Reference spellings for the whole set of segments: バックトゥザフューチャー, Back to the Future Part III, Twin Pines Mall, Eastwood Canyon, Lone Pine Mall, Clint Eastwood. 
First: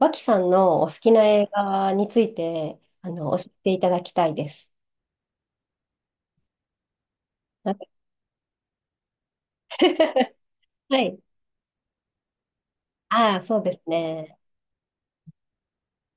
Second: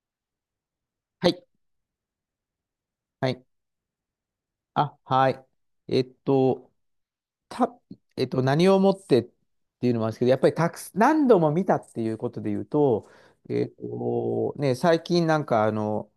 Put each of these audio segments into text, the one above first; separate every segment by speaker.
Speaker 1: 脇さんのお好きな
Speaker 2: はい。
Speaker 1: 映画について、
Speaker 2: は
Speaker 1: 教
Speaker 2: い。
Speaker 1: えていただきたいです。
Speaker 2: あ、はい。えっと、
Speaker 1: なん
Speaker 2: た、
Speaker 1: か
Speaker 2: えっと、何をもってっていうのもあるんですけど、やっぱりたくす、
Speaker 1: はい。
Speaker 2: 何度も見たっていうことで言うと、
Speaker 1: ああ、そうですね。
Speaker 2: ね、最近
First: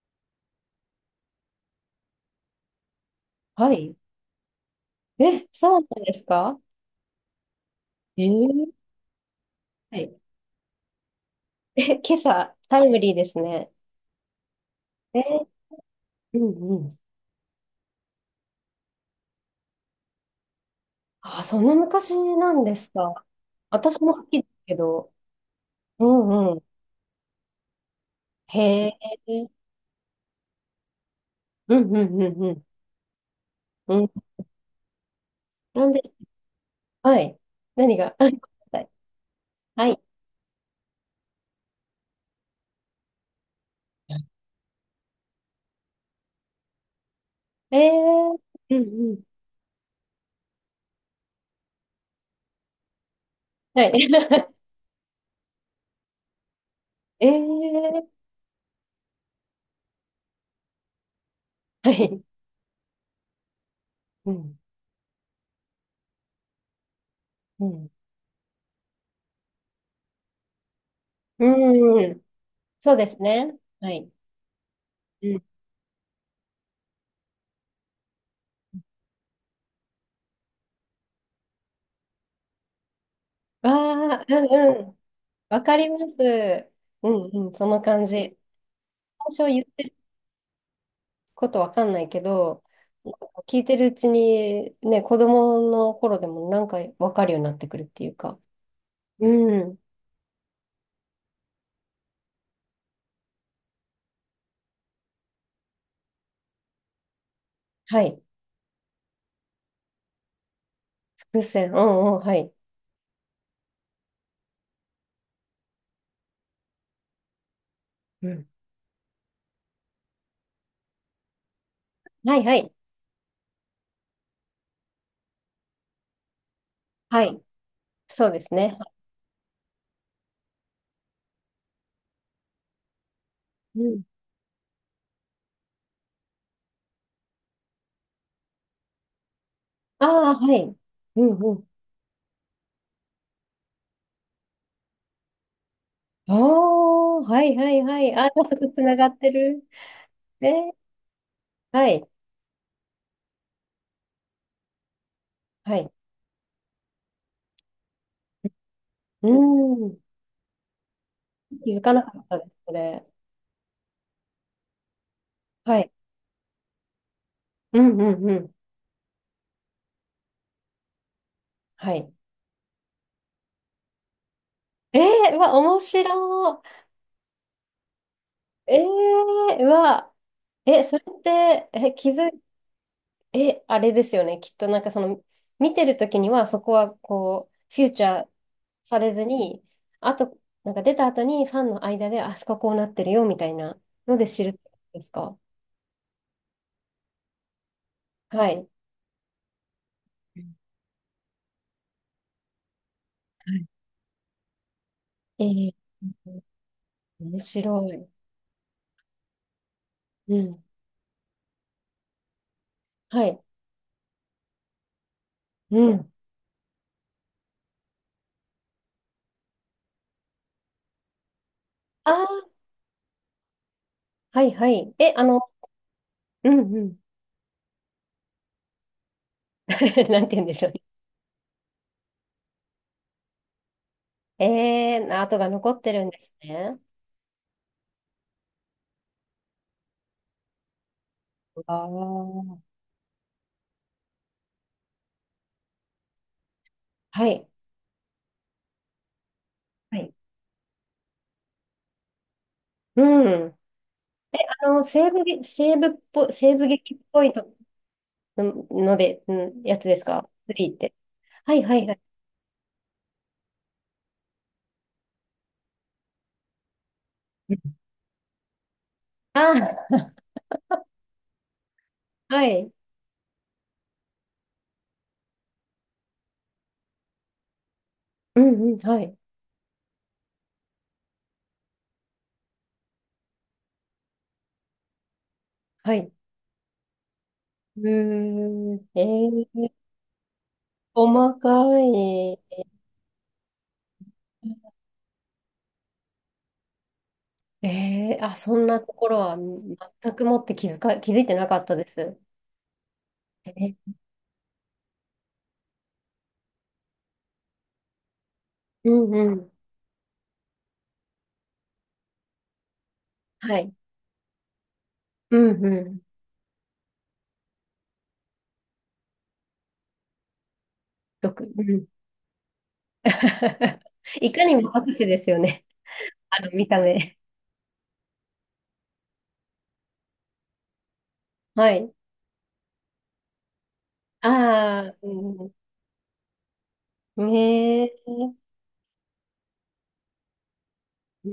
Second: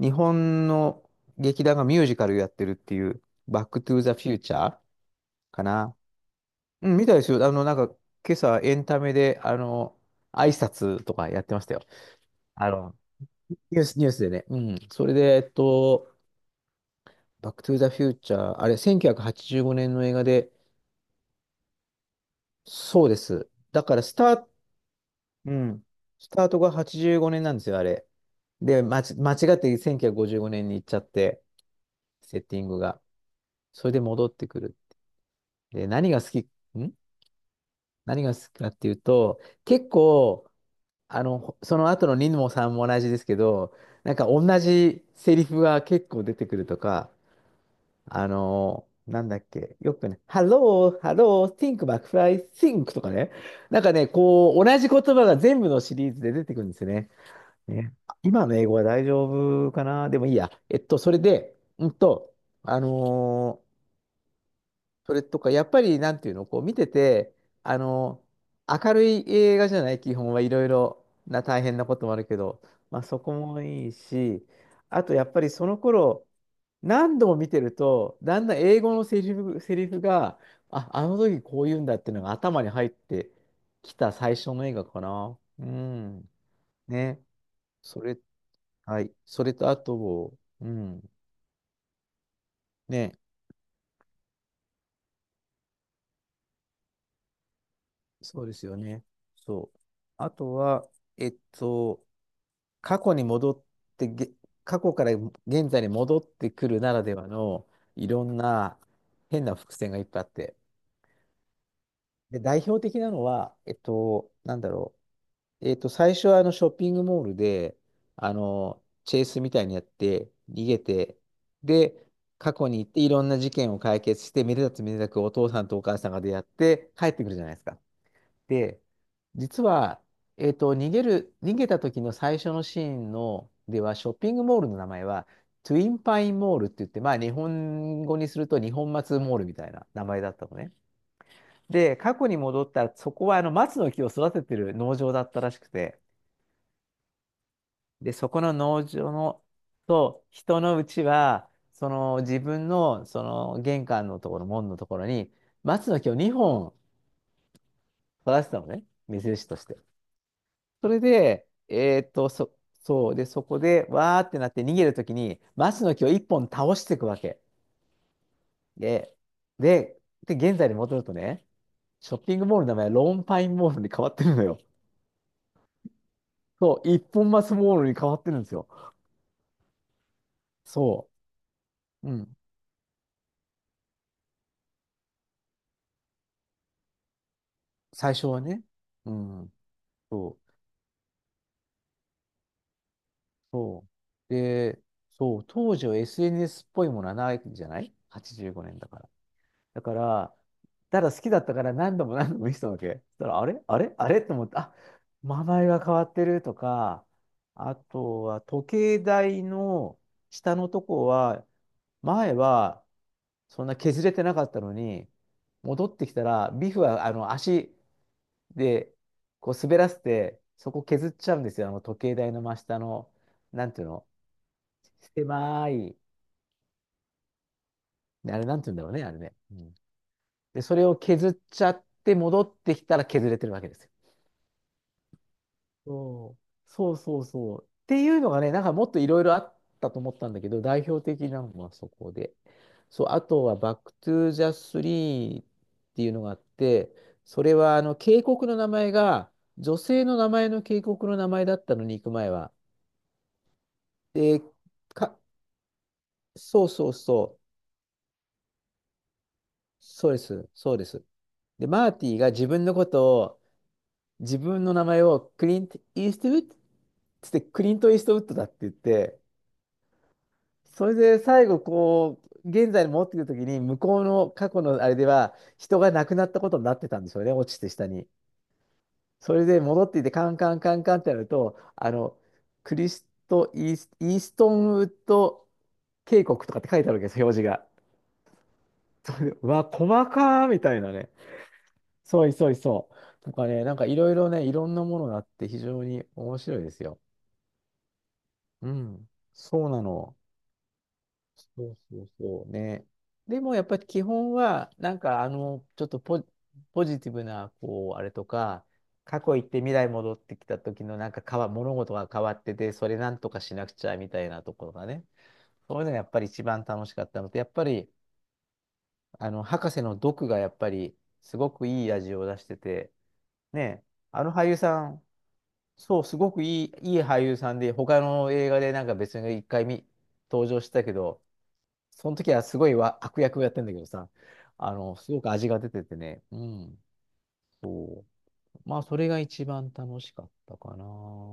Speaker 2: 日本の劇団がミュージカルやってるっていう、バッ
Speaker 1: は
Speaker 2: クト
Speaker 1: い。
Speaker 2: ゥーザフューチャー
Speaker 1: え、
Speaker 2: か
Speaker 1: そう
Speaker 2: な。
Speaker 1: なんですか？
Speaker 2: うん、見たですよ。
Speaker 1: え
Speaker 2: 今朝
Speaker 1: ー
Speaker 2: エンタメで、
Speaker 1: はい。
Speaker 2: 挨拶とかやってましたよ。
Speaker 1: え、今朝、
Speaker 2: あ
Speaker 1: タイ
Speaker 2: の、
Speaker 1: ムリーですね。
Speaker 2: ニュースでね。うん。それ
Speaker 1: え
Speaker 2: で、
Speaker 1: ーうんうん。
Speaker 2: バックトゥーザフューチャー、あれ、1985年の映画で、
Speaker 1: ああ、そんな昔なんです
Speaker 2: そうで
Speaker 1: か。
Speaker 2: す。だか
Speaker 1: 私
Speaker 2: ら
Speaker 1: も好きですけど。
Speaker 2: うん、
Speaker 1: う
Speaker 2: スタ
Speaker 1: ん
Speaker 2: ー
Speaker 1: う
Speaker 2: ト
Speaker 1: ん。
Speaker 2: が85年なんですよ、あれ。
Speaker 1: へ
Speaker 2: で、
Speaker 1: え。
Speaker 2: 間違って1955年に行っちゃって、
Speaker 1: うんうんう
Speaker 2: セ
Speaker 1: ん
Speaker 2: ッ
Speaker 1: う
Speaker 2: ティ
Speaker 1: ん。
Speaker 2: ングが。それ
Speaker 1: う
Speaker 2: で
Speaker 1: ん。
Speaker 2: 戻ってくる。
Speaker 1: な
Speaker 2: で、
Speaker 1: んで、
Speaker 2: ん
Speaker 1: はい。何が、
Speaker 2: 何が好きかっ
Speaker 1: は
Speaker 2: て
Speaker 1: い
Speaker 2: いうと、
Speaker 1: は
Speaker 2: 結
Speaker 1: い。
Speaker 2: 構、あの、その後のニもさんも同じですけど、なんか同じセリフが結構出てくるとか、
Speaker 1: え
Speaker 2: あ
Speaker 1: ー、う
Speaker 2: のー
Speaker 1: んうん。
Speaker 2: なんだっけ、よくね、Hello, Hello, Think McFly, Think とかね、な
Speaker 1: は
Speaker 2: んかね、
Speaker 1: い。
Speaker 2: こう、同じ言葉が全部のシリーズで出てくるんですよね。ね、
Speaker 1: ええ
Speaker 2: 今の英語は大丈夫かなでもいいや。それで、
Speaker 1: はい。
Speaker 2: あのー
Speaker 1: うん。
Speaker 2: それとか、やっぱり、なんていうの、こう、見てて、
Speaker 1: う
Speaker 2: あ
Speaker 1: ん。
Speaker 2: のー明るい映画じゃない、基本はいろいろな大変なこ
Speaker 1: う
Speaker 2: ともあ
Speaker 1: ん。
Speaker 2: るけど、
Speaker 1: そう
Speaker 2: まあ、
Speaker 1: で
Speaker 2: そ
Speaker 1: す
Speaker 2: こ
Speaker 1: ね。
Speaker 2: もい
Speaker 1: は
Speaker 2: い
Speaker 1: い。
Speaker 2: し、あと、や
Speaker 1: う
Speaker 2: っぱ
Speaker 1: ん。
Speaker 2: りその頃、何度も見てると、だんだん英語のセリフが、あの時こう言うんだっていうのが頭に入ってきた
Speaker 1: わあ、
Speaker 2: 最
Speaker 1: う
Speaker 2: 初の映
Speaker 1: んう
Speaker 2: 画
Speaker 1: ん。
Speaker 2: かな。
Speaker 1: わ
Speaker 2: う
Speaker 1: かりま
Speaker 2: ん。
Speaker 1: す。う
Speaker 2: ね。
Speaker 1: んうん。その
Speaker 2: そ
Speaker 1: 感
Speaker 2: れ、
Speaker 1: じ。
Speaker 2: はい。そ
Speaker 1: 最
Speaker 2: れ
Speaker 1: 初言っ
Speaker 2: とあ
Speaker 1: てる
Speaker 2: と、うん。
Speaker 1: ことわかんないけど、
Speaker 2: ね。
Speaker 1: 聞いてるうちに、ね、子供の頃でもなんかわかるようになってくるっていうか。
Speaker 2: そうですよね。
Speaker 1: う
Speaker 2: そ
Speaker 1: ん。
Speaker 2: う。あとは、えっと、過去に戻ってげ、過去から現在に戻ってくるならではの
Speaker 1: は
Speaker 2: い
Speaker 1: い。
Speaker 2: ろんな変な伏線がいっぱいあって。
Speaker 1: 伏線。うんうん。は
Speaker 2: で、
Speaker 1: い。
Speaker 2: 代表的なのは、なんだろう。最初はあのショッピングモールで、
Speaker 1: う
Speaker 2: あ
Speaker 1: ん。
Speaker 2: の、チェイスみたいにやって、逃げて、で、
Speaker 1: はい
Speaker 2: 過
Speaker 1: は
Speaker 2: 去
Speaker 1: い。
Speaker 2: に行っていろんな事件を解決して、めでたつめでたくお父さんとお母さんが出会って帰っ
Speaker 1: は
Speaker 2: てくる
Speaker 1: い。
Speaker 2: じゃないですか。
Speaker 1: そうですね。
Speaker 2: で、実は、逃げた時の最初のシーンの、で
Speaker 1: う
Speaker 2: は、
Speaker 1: ん。
Speaker 2: ショッピングモールの名前は、トゥインパインモールって言って、まあ、日本語にすると日本松モールみたいな
Speaker 1: あ
Speaker 2: 名前だ
Speaker 1: あ、
Speaker 2: った
Speaker 1: は
Speaker 2: のね。
Speaker 1: い。うんうん
Speaker 2: で、過去に戻ったら、そこはあの松の木を育ててる農場だったらしくて、
Speaker 1: おー、はいはいは
Speaker 2: で、
Speaker 1: い。あ、
Speaker 2: そこ
Speaker 1: 早
Speaker 2: の
Speaker 1: 速つ
Speaker 2: 農
Speaker 1: なが
Speaker 2: 場
Speaker 1: って
Speaker 2: の
Speaker 1: る。
Speaker 2: と
Speaker 1: え
Speaker 2: 人
Speaker 1: ー、
Speaker 2: のうちは、
Speaker 1: は
Speaker 2: そ
Speaker 1: い、
Speaker 2: の自分のその玄関のところ、門のところに
Speaker 1: は
Speaker 2: 松
Speaker 1: い。
Speaker 2: の木を2本育らせたのね、目
Speaker 1: う
Speaker 2: 印として。
Speaker 1: ーん。
Speaker 2: それで、
Speaker 1: 気づかなかったです、これ。
Speaker 2: そう、で、そこでわーってなって逃げるときに、
Speaker 1: は
Speaker 2: 松
Speaker 1: い。
Speaker 2: の木を1本倒していくわけ。
Speaker 1: うんうんうん。
Speaker 2: で、で、で、現在に戻るとね、
Speaker 1: は
Speaker 2: シ
Speaker 1: い。
Speaker 2: ョッピングモールの名前はローンパインモールに変わってるのよ。
Speaker 1: えー、うわ、面白
Speaker 2: そう、一本松モールに変わってるんですよ。
Speaker 1: い。えー、うわ、え、それ
Speaker 2: そ
Speaker 1: って、え、
Speaker 2: う。
Speaker 1: 気
Speaker 2: う
Speaker 1: づ、
Speaker 2: ん。
Speaker 1: え、あれですよね。きっとなんか見てるときにはそこはこう、フューチ
Speaker 2: 最
Speaker 1: ャ
Speaker 2: 初
Speaker 1: ー
Speaker 2: はね。
Speaker 1: さ
Speaker 2: う
Speaker 1: れず
Speaker 2: ん。
Speaker 1: に、あと、
Speaker 2: そう
Speaker 1: なんか出た後にファンの間で、あそここうなってるよみたいな
Speaker 2: そ
Speaker 1: ので
Speaker 2: う。
Speaker 1: 知るってこと
Speaker 2: で、
Speaker 1: ですか？
Speaker 2: そう、当時は SNS っぽいものはないんじゃない？
Speaker 1: は
Speaker 2: 85
Speaker 1: い。
Speaker 2: 年だから。だから、ただ好きだったから何度も何度も見せたわけ。そしたら、あれあれあれと思って、あ、
Speaker 1: え
Speaker 2: 名前
Speaker 1: ー、
Speaker 2: が変わってるとか、
Speaker 1: 面白
Speaker 2: あ
Speaker 1: い。
Speaker 2: とは時計台の
Speaker 1: う
Speaker 2: 下
Speaker 1: ん。
Speaker 2: のとこは、前は
Speaker 1: はい。
Speaker 2: そんな削れてなかったのに、
Speaker 1: う
Speaker 2: 戻って
Speaker 1: ん。
Speaker 2: きたら、ビフはあの足でこう滑らせて、そこ削っちゃうんですよ、あの時
Speaker 1: あ
Speaker 2: 計台の
Speaker 1: あ、
Speaker 2: 真下の。なんていうの、
Speaker 1: はいはい。え、あの、
Speaker 2: 狭い。
Speaker 1: うんうん。
Speaker 2: あれ、なんて言うんだろうね、あれね。うん。
Speaker 1: なんて言うんで
Speaker 2: で、
Speaker 1: しょう
Speaker 2: そ
Speaker 1: ね。
Speaker 2: れを削っちゃって戻ってきたら削れてるわけですよ。
Speaker 1: えー、跡が残ってるんで
Speaker 2: そ
Speaker 1: す
Speaker 2: う
Speaker 1: ね。
Speaker 2: そうそうそう。っていうのがね、なんかもっといろいろあったと思ったんだけど、代表的なのは
Speaker 1: あ
Speaker 2: そこで。
Speaker 1: あ。
Speaker 2: そう、あとはバックトゥーザスリーっていうのがあって、
Speaker 1: は
Speaker 2: そ
Speaker 1: い。
Speaker 2: れはあの渓谷の名前が女
Speaker 1: は
Speaker 2: 性
Speaker 1: い
Speaker 2: の名前の渓谷の名前だったのに行く前は。
Speaker 1: うん。
Speaker 2: で、
Speaker 1: あの、
Speaker 2: か、
Speaker 1: 西
Speaker 2: そ
Speaker 1: 部
Speaker 2: うそう
Speaker 1: 劇っぽい
Speaker 2: そう。
Speaker 1: とのので、うん、やつです
Speaker 2: そうで
Speaker 1: か
Speaker 2: す。
Speaker 1: フリ
Speaker 2: そ
Speaker 1: ーっ
Speaker 2: うで
Speaker 1: て。
Speaker 2: す。
Speaker 1: はい
Speaker 2: で、
Speaker 1: はい
Speaker 2: マー
Speaker 1: はい。
Speaker 2: ティが自分のことを自分の名前をクリント・イーストウッドつってクリント・イーストウッドだって言って、
Speaker 1: あ
Speaker 2: それで最後こ
Speaker 1: あ、は
Speaker 2: う、
Speaker 1: い。
Speaker 2: 現在に戻ってくるときに、向こうの過去のあれでは、人が亡くなったことになってたんでしょうね、落ちて下に。
Speaker 1: うんうん、はい。
Speaker 2: それで戻っていて、カンカンカンカンってやると、あの、クリスト・イース、イーストンウッド
Speaker 1: はい。
Speaker 2: 渓谷とかって書いてあるわけです、表示が。
Speaker 1: うーん。え
Speaker 2: それで、うわ、
Speaker 1: ー、
Speaker 2: 細かーみたいなね。
Speaker 1: 細か
Speaker 2: そうい
Speaker 1: い。
Speaker 2: そういそう。とかね、なんかいろいろね、いろんなものがあって非常に面白いですよ。
Speaker 1: ええあ、そん
Speaker 2: う
Speaker 1: なとこ
Speaker 2: ん、
Speaker 1: ろは
Speaker 2: そうな
Speaker 1: 全
Speaker 2: の。
Speaker 1: くもって気づか、気づいてなかっ
Speaker 2: そ
Speaker 1: た
Speaker 2: う
Speaker 1: で
Speaker 2: そう
Speaker 1: す。
Speaker 2: そうね。でもやっぱり
Speaker 1: え、
Speaker 2: 基本は、なんかあの、ちょっとポ、ポジティブな、こう、あれとか、
Speaker 1: うん
Speaker 2: 過
Speaker 1: う
Speaker 2: 去行っ
Speaker 1: ん。
Speaker 2: て未来戻ってきた時のなんか物事が変わってて、それなんとかし
Speaker 1: は
Speaker 2: なく
Speaker 1: い。
Speaker 2: ちゃみたいなところがね。
Speaker 1: うん
Speaker 2: そう
Speaker 1: う
Speaker 2: いうのが
Speaker 1: ん。
Speaker 2: やっぱり一番楽しかったのと、やっぱり、あの、博士の毒がやっぱり、
Speaker 1: よ
Speaker 2: す
Speaker 1: く、
Speaker 2: ご
Speaker 1: う
Speaker 2: く
Speaker 1: ん
Speaker 2: いい味を出してて、ね、あ
Speaker 1: い
Speaker 2: の
Speaker 1: か
Speaker 2: 俳
Speaker 1: に
Speaker 2: 優
Speaker 1: も
Speaker 2: さ
Speaker 1: 博
Speaker 2: ん、
Speaker 1: 士ですよね。
Speaker 2: そう、すご
Speaker 1: あ
Speaker 2: く
Speaker 1: の
Speaker 2: い
Speaker 1: 見
Speaker 2: い、
Speaker 1: た
Speaker 2: いい
Speaker 1: 目。
Speaker 2: 俳優さんで、他の映画でなんか別に一回見、登場したけど、
Speaker 1: はい。
Speaker 2: その時はすごいわ悪役をやってんだけどさ、あ
Speaker 1: あ
Speaker 2: の、
Speaker 1: あ、
Speaker 2: す
Speaker 1: う
Speaker 2: ごく味
Speaker 1: ん。
Speaker 2: が出ててね、うん、
Speaker 1: ねえ。
Speaker 2: そ
Speaker 1: う
Speaker 2: う。まあ、それが一番楽しかったかな。
Speaker 1: ん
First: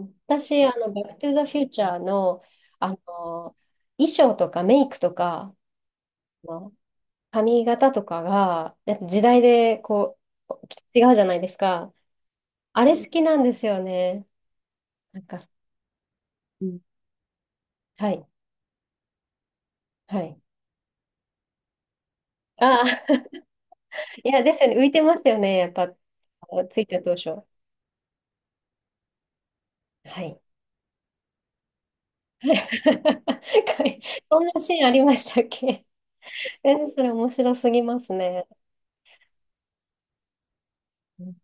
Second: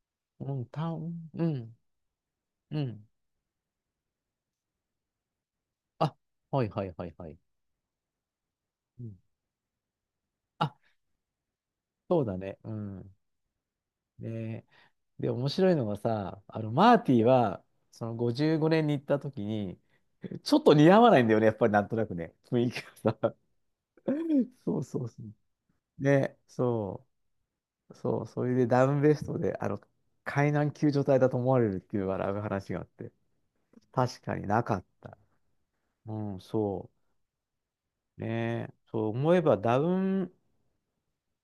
Speaker 1: うん
Speaker 2: う
Speaker 1: 私、
Speaker 2: ん、
Speaker 1: あ
Speaker 2: た
Speaker 1: の、バックト
Speaker 2: ん、
Speaker 1: ゥ
Speaker 2: う
Speaker 1: ザフュー
Speaker 2: ん、
Speaker 1: チャーの、
Speaker 2: う
Speaker 1: あ
Speaker 2: ん。
Speaker 1: の、衣装とかメイクとか、
Speaker 2: あ、
Speaker 1: あ
Speaker 2: はい
Speaker 1: の
Speaker 2: はいはいはい。
Speaker 1: 髪型とかが、やっ
Speaker 2: う
Speaker 1: ぱ
Speaker 2: ん。
Speaker 1: 時代でこ
Speaker 2: あ、
Speaker 1: う、違うじゃないですか。
Speaker 2: そうだね、う
Speaker 1: あれ好
Speaker 2: ん。
Speaker 1: きなんですよね。
Speaker 2: で、
Speaker 1: なん
Speaker 2: で、
Speaker 1: か
Speaker 2: 面白いのがさ、あ
Speaker 1: う
Speaker 2: の、
Speaker 1: ん。
Speaker 2: マーティは、そ
Speaker 1: は
Speaker 2: の
Speaker 1: い。
Speaker 2: 55年に行った時に、
Speaker 1: はい。
Speaker 2: ちょっと似合わないんだよね、やっぱりなんとなくね、雰囲気
Speaker 1: ああ、
Speaker 2: が さ。
Speaker 1: いや、で すよね。
Speaker 2: そ
Speaker 1: 浮
Speaker 2: う
Speaker 1: い
Speaker 2: そ
Speaker 1: て
Speaker 2: う
Speaker 1: ま
Speaker 2: そ
Speaker 1: すよ
Speaker 2: う。
Speaker 1: ね。やっぱ、
Speaker 2: ね、
Speaker 1: ついた
Speaker 2: そ
Speaker 1: 当初。
Speaker 2: う。そう、それでダウンベストで、あの、
Speaker 1: はい。
Speaker 2: 海難救助隊だと思われるっていう笑う話 があって、
Speaker 1: かい
Speaker 2: 確か
Speaker 1: そん
Speaker 2: に
Speaker 1: な
Speaker 2: な
Speaker 1: シ
Speaker 2: か
Speaker 1: ー
Speaker 2: っ
Speaker 1: ンありま
Speaker 2: た。
Speaker 1: したっけ？
Speaker 2: うん、
Speaker 1: え、
Speaker 2: そ
Speaker 1: それ面白すぎます
Speaker 2: う。ね
Speaker 1: ね。
Speaker 2: え、そう思えばダウン
Speaker 1: うん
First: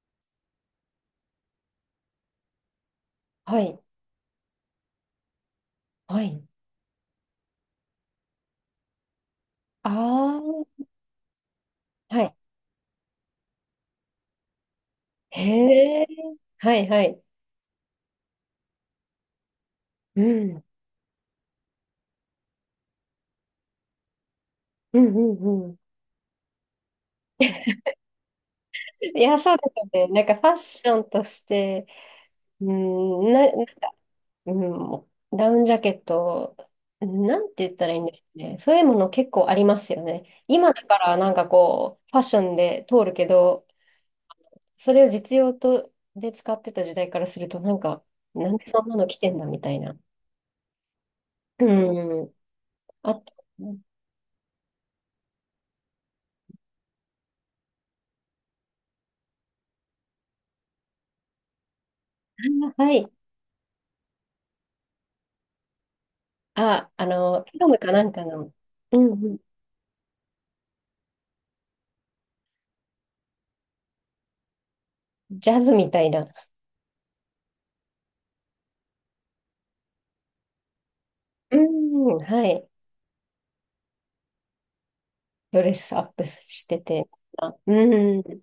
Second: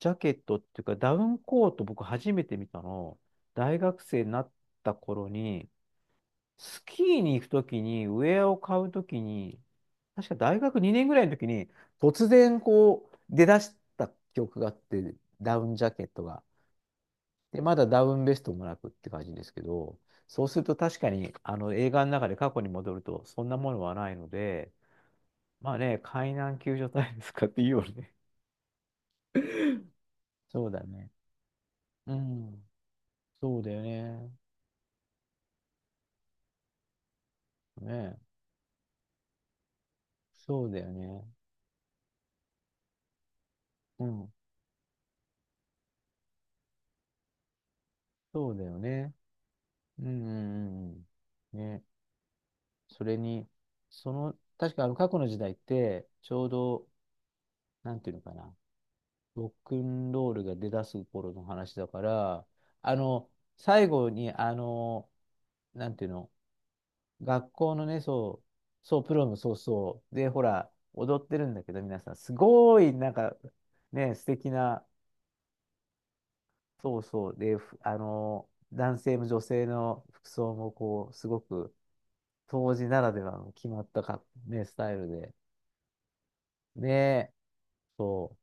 Speaker 2: ジャケットっていうか、ダウンコート僕初めて見たの、
Speaker 1: は
Speaker 2: 大
Speaker 1: い。
Speaker 2: 学生になった頃に、
Speaker 1: はい。
Speaker 2: スキーに行くときに、ウェアを買うときに、確か大
Speaker 1: あ
Speaker 2: 学2年ぐらいの時に、
Speaker 1: あ、は
Speaker 2: 突
Speaker 1: い。
Speaker 2: 然こう、出だした記憶があって、ダウンジャ
Speaker 1: へ
Speaker 2: ケ
Speaker 1: え。
Speaker 2: ットが。
Speaker 1: はい、はい。
Speaker 2: で、まだダウンベストもなくって感じですけど、
Speaker 1: う
Speaker 2: そうす
Speaker 1: ん。
Speaker 2: ると確かにあの映画の中で過去に戻るとそんなものはないので、
Speaker 1: うん、うん、う
Speaker 2: ま
Speaker 1: ん。
Speaker 2: あね、海難救助隊ですかっていうよね。
Speaker 1: いや、そうですよね。なんかフ ァッ
Speaker 2: そう
Speaker 1: シ
Speaker 2: だ
Speaker 1: ョン
Speaker 2: ね。
Speaker 1: として、
Speaker 2: うん。
Speaker 1: うん、な、
Speaker 2: そ
Speaker 1: な
Speaker 2: う
Speaker 1: んか、
Speaker 2: だよね。
Speaker 1: うん、ダウンジャケット、なんて言ったらいいんで
Speaker 2: ね。
Speaker 1: すかね。そういうもの結構ありますよね。
Speaker 2: そう
Speaker 1: 今
Speaker 2: だ
Speaker 1: だ
Speaker 2: よ
Speaker 1: から
Speaker 2: ね。
Speaker 1: なんかこう、ファッションで通るけど、
Speaker 2: うん。
Speaker 1: それを実用とで使ってた時代からすると、なんか、な
Speaker 2: そ
Speaker 1: ん
Speaker 2: うだ
Speaker 1: で
Speaker 2: よ
Speaker 1: そんなの
Speaker 2: ね。
Speaker 1: 着てんだみたいな。
Speaker 2: うんうんうんうん。ね。
Speaker 1: うん。
Speaker 2: そ
Speaker 1: あ
Speaker 2: れ
Speaker 1: と、
Speaker 2: に、その、確かあの過去の時代って、ちょうど、なんていうのかな。ロックンロールが出だす頃の話だから、
Speaker 1: あは
Speaker 2: あ
Speaker 1: い。
Speaker 2: の、最後に、なんていうの、
Speaker 1: あ、あの、
Speaker 2: 学
Speaker 1: ピロ
Speaker 2: 校
Speaker 1: ム
Speaker 2: の
Speaker 1: か
Speaker 2: ね、
Speaker 1: なんか
Speaker 2: そ
Speaker 1: の、
Speaker 2: う、
Speaker 1: う
Speaker 2: そう、
Speaker 1: ん
Speaker 2: プロ
Speaker 1: う
Speaker 2: ム、
Speaker 1: ん、
Speaker 2: そうそう、で、ほら、踊ってるんだけど、皆さん、すごい、なんか、ね、素敵な、
Speaker 1: ジャズみたいな。
Speaker 2: そうそう、で、ふあの、男性も女性の服装も、こう、すご
Speaker 1: う
Speaker 2: く、
Speaker 1: ん、はい。
Speaker 2: 当時ならではの決まったか、ね、スタイルで、
Speaker 1: ドレスアップしてて。
Speaker 2: ね、
Speaker 1: あうん、う
Speaker 2: そう、
Speaker 1: ん、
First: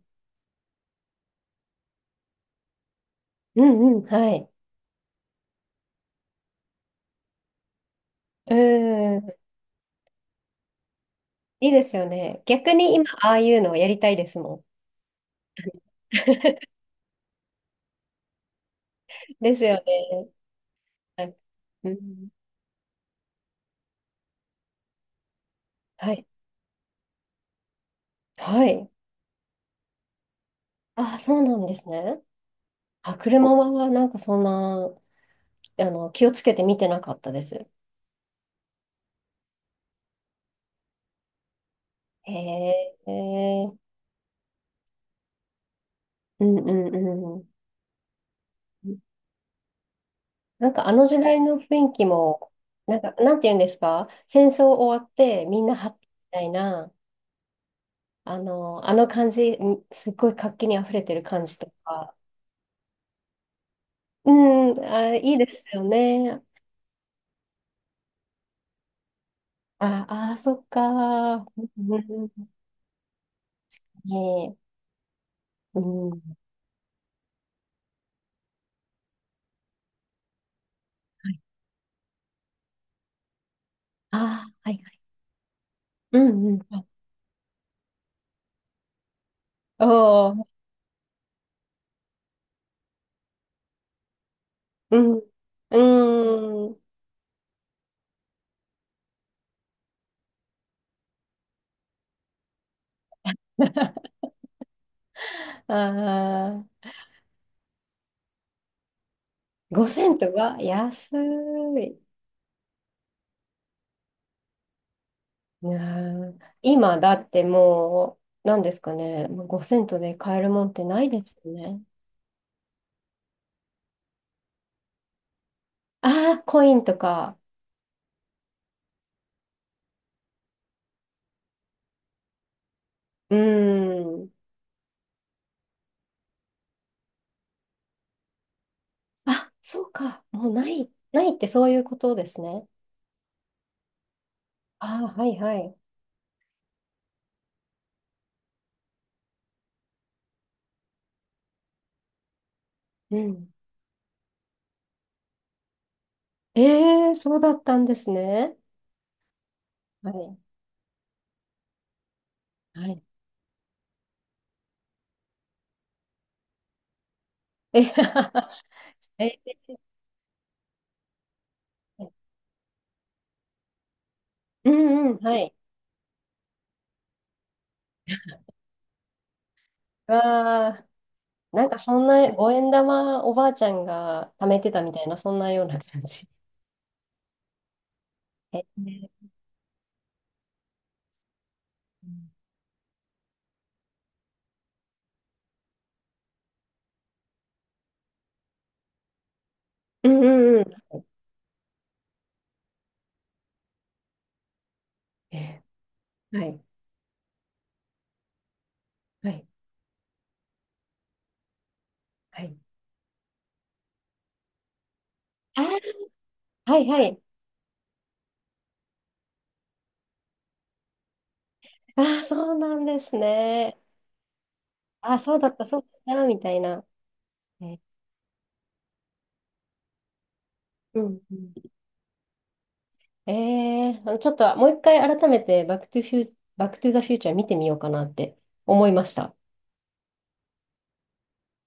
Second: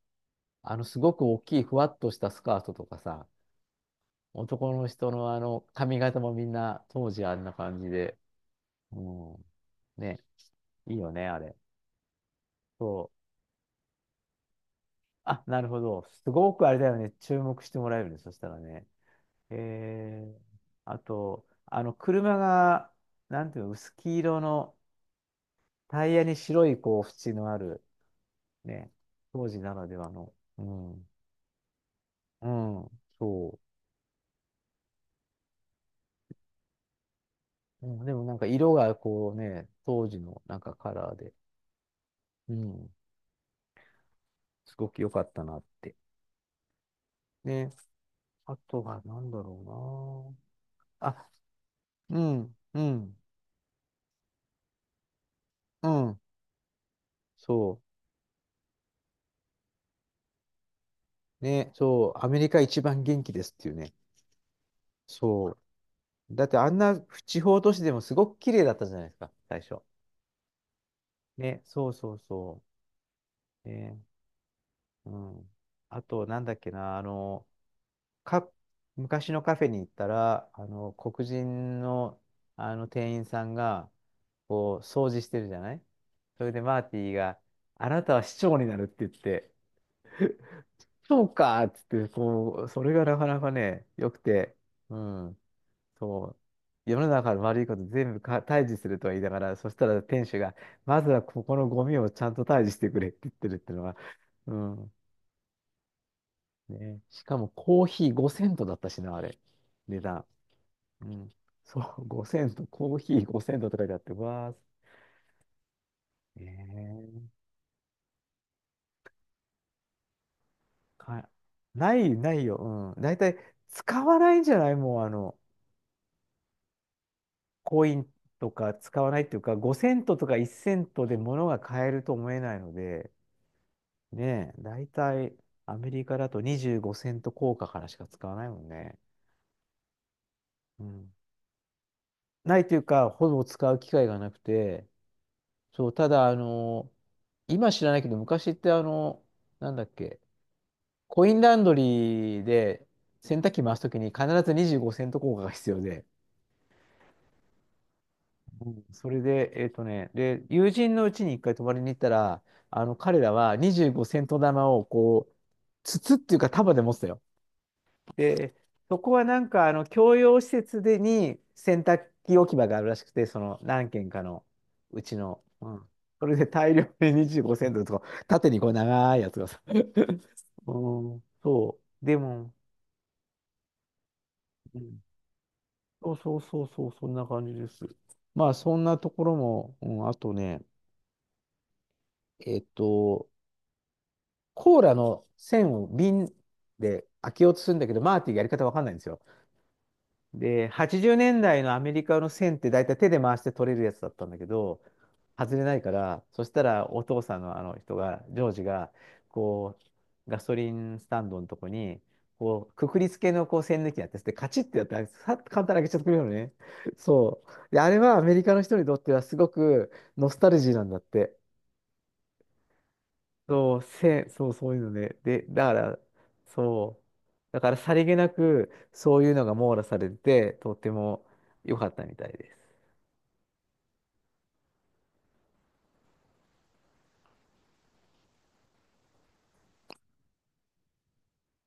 Speaker 2: すごく大きい、ふわっとしたスカートとかさ、
Speaker 1: うん、はい。
Speaker 2: 男の人の髪型もみんな当時あんな感じで。
Speaker 1: う
Speaker 2: う
Speaker 1: ん、
Speaker 2: ん。ね。いいよね、あれ。
Speaker 1: いいですよね。逆に今、
Speaker 2: そ
Speaker 1: あ
Speaker 2: う。
Speaker 1: あいうのをやりたいですもん。
Speaker 2: あ、なるほど。すご くあれだよね。注目してもらえるね。そしたらね。
Speaker 1: で
Speaker 2: え
Speaker 1: すよね。
Speaker 2: ー、あ
Speaker 1: はい
Speaker 2: と、
Speaker 1: うん、
Speaker 2: 車が、なんていうの、薄黄色のタ
Speaker 1: は
Speaker 2: イヤ
Speaker 1: い。
Speaker 2: に白い、こう、縁のある、
Speaker 1: はい。
Speaker 2: ね、当時ならではの。うん。
Speaker 1: ああ、そうなんですね。
Speaker 2: うん、
Speaker 1: あ、車
Speaker 2: そ
Speaker 1: はなんかそんな、あの、気をつけて見てなかったです。
Speaker 2: う。うん、でもなんか色がこうね、当時のなんかカラーで、
Speaker 1: へ
Speaker 2: うん、
Speaker 1: え、
Speaker 2: すごく良かったなって。
Speaker 1: うんうんうん。
Speaker 2: ね。あとは何だろう
Speaker 1: なんかあの
Speaker 2: な。
Speaker 1: 時
Speaker 2: あ、
Speaker 1: 代の雰囲気
Speaker 2: う
Speaker 1: も、
Speaker 2: ん、う
Speaker 1: なんか、
Speaker 2: ん、
Speaker 1: なんて言うんですか、戦争終わってみんな
Speaker 2: う
Speaker 1: ハッピー
Speaker 2: ん。
Speaker 1: みたいな、
Speaker 2: そ
Speaker 1: あの感じ、んすっごい活気にあふれてる
Speaker 2: う。
Speaker 1: 感じと
Speaker 2: ね、そ
Speaker 1: か、
Speaker 2: う。アメリカ一番元気ですっていうね。
Speaker 1: うん、あ、いいで
Speaker 2: そう。
Speaker 1: すよね。
Speaker 2: だってあんな地方都市でもすごく綺麗だったじゃないですか、最初。
Speaker 1: あ、あ、そっか。う
Speaker 2: ね、
Speaker 1: ん
Speaker 2: そう
Speaker 1: うん
Speaker 2: そう
Speaker 1: うん
Speaker 2: そう。ね、
Speaker 1: ね
Speaker 2: うん。
Speaker 1: え、
Speaker 2: あ
Speaker 1: うん。は
Speaker 2: と、なんだっけな、か、昔のカフェに行ったら、黒
Speaker 1: い。
Speaker 2: 人の、あの店員さんが、
Speaker 1: あ、はい
Speaker 2: こう、
Speaker 1: はい。
Speaker 2: 掃除してるじゃない。
Speaker 1: う
Speaker 2: そ
Speaker 1: んう
Speaker 2: れで
Speaker 1: ん。
Speaker 2: マー
Speaker 1: あ
Speaker 2: ティが、あなたは市長になるって言って、
Speaker 1: おー、
Speaker 2: そうかっつって、こう、それがなかなかね、良くて、うん、
Speaker 1: う
Speaker 2: そう、
Speaker 1: ん。うん。
Speaker 2: 世の中の悪いこと全部退治するとは言いながら、そしたら店主が、まずはここのゴミをちゃんと退治してくれって言ってるっていうのは、うん、
Speaker 1: あ
Speaker 2: ね、しかもコーヒー5セントだったしな、あれ、
Speaker 1: ー、5
Speaker 2: 値
Speaker 1: セン
Speaker 2: 段。
Speaker 1: トが
Speaker 2: う
Speaker 1: 安
Speaker 2: ん、そ
Speaker 1: い。
Speaker 2: う、5セント、コーヒー5セントとか書いてあって、うわ
Speaker 1: なあ
Speaker 2: ー、え
Speaker 1: 今だっ
Speaker 2: ー、
Speaker 1: てもう、何ですかね。5セントで買えるもんってないで
Speaker 2: か、
Speaker 1: すよね。
Speaker 2: ない、ないよ、うん、大体使わないんじゃないもう、
Speaker 1: ああ、コインとか。
Speaker 2: コインとか使わないっていうか、5セントとか1セントで物が買えると思えないので、
Speaker 1: うん。
Speaker 2: ねえ、大体アメリカだと25セント硬貨からしか使わないもんね。
Speaker 1: あ、そうか。もうな
Speaker 2: う
Speaker 1: い。
Speaker 2: ん、
Speaker 1: ないってそういうことです
Speaker 2: な
Speaker 1: ね。
Speaker 2: いというか、ほぼ使う機会がなくて、
Speaker 1: ああ、はいはい。
Speaker 2: そう、ただ、今知らないけど、昔ってなんだっけ、コインランドリーで
Speaker 1: う
Speaker 2: 洗濯
Speaker 1: ん。
Speaker 2: 機回すときに必ず25セント硬貨が必要で、
Speaker 1: ええそうだったんですね。
Speaker 2: うんそれで、
Speaker 1: はい。
Speaker 2: で、友人のうちに一回泊まりに行ったら、
Speaker 1: はい。
Speaker 2: 彼らは25セント玉をこう、筒っていうか束で持ってたよ。
Speaker 1: え、
Speaker 2: で、そこは なん
Speaker 1: え、
Speaker 2: か、共用施設でに洗濯機置き場があるらしくて、その何軒かの
Speaker 1: う
Speaker 2: う
Speaker 1: んう
Speaker 2: ち
Speaker 1: ん。は
Speaker 2: の、
Speaker 1: い。
Speaker 2: うん。それで大量で25セントとか、縦にこう長いやつがさ。
Speaker 1: わ
Speaker 2: う
Speaker 1: あ、
Speaker 2: ん、
Speaker 1: なんか
Speaker 2: そ
Speaker 1: そ
Speaker 2: う。
Speaker 1: ん
Speaker 2: で
Speaker 1: な五
Speaker 2: も、
Speaker 1: 円玉おばあちゃんが貯めて
Speaker 2: う
Speaker 1: たみた
Speaker 2: ん、
Speaker 1: いな、そんなような感
Speaker 2: そう
Speaker 1: じ。
Speaker 2: そうそうそう、そんな感じです。まあ、
Speaker 1: え
Speaker 2: そんなとこ
Speaker 1: ー、
Speaker 2: ろも、うん、あとね、えっと、コーラの栓を瓶で開けようとするんだけど、マーティがやり方わかんないんですよ。
Speaker 1: うんうんう
Speaker 2: で、
Speaker 1: ん
Speaker 2: 80年代のアメリカの栓って大体手で回して取れるやつだったんだけど、外
Speaker 1: え
Speaker 2: れないから、そ
Speaker 1: は
Speaker 2: し
Speaker 1: い。
Speaker 2: たらお父さんのあの人が、ジョージが、
Speaker 1: はい。
Speaker 2: こう、ガソリンスタンドのとこに、
Speaker 1: はい。
Speaker 2: こう、くくりつけのこう栓抜きやってて、カチッてやって、さっと
Speaker 1: あ
Speaker 2: 簡単に開けちゃって
Speaker 1: ー、
Speaker 2: くれるのね。
Speaker 1: はいはい。
Speaker 2: そう。で、あれはアメリカの人にとってはすごくノスタルジーなんだって。
Speaker 1: ああ、そうなんですね。
Speaker 2: そう、そういうの
Speaker 1: あ
Speaker 2: で、
Speaker 1: ー、そう
Speaker 2: で、
Speaker 1: だっ
Speaker 2: だ
Speaker 1: た、
Speaker 2: か
Speaker 1: そう
Speaker 2: ら、
Speaker 1: だった、みたいな。
Speaker 2: そう、だか
Speaker 1: え
Speaker 2: ら
Speaker 1: ん
Speaker 2: さりげなく、そういうのが網羅されてて、とって
Speaker 1: うん。
Speaker 2: も良かったみたいです。
Speaker 1: えー、ちょっともう一回改めてバックトゥフュー、バックトゥザフューチャー見てみようかなって思いました。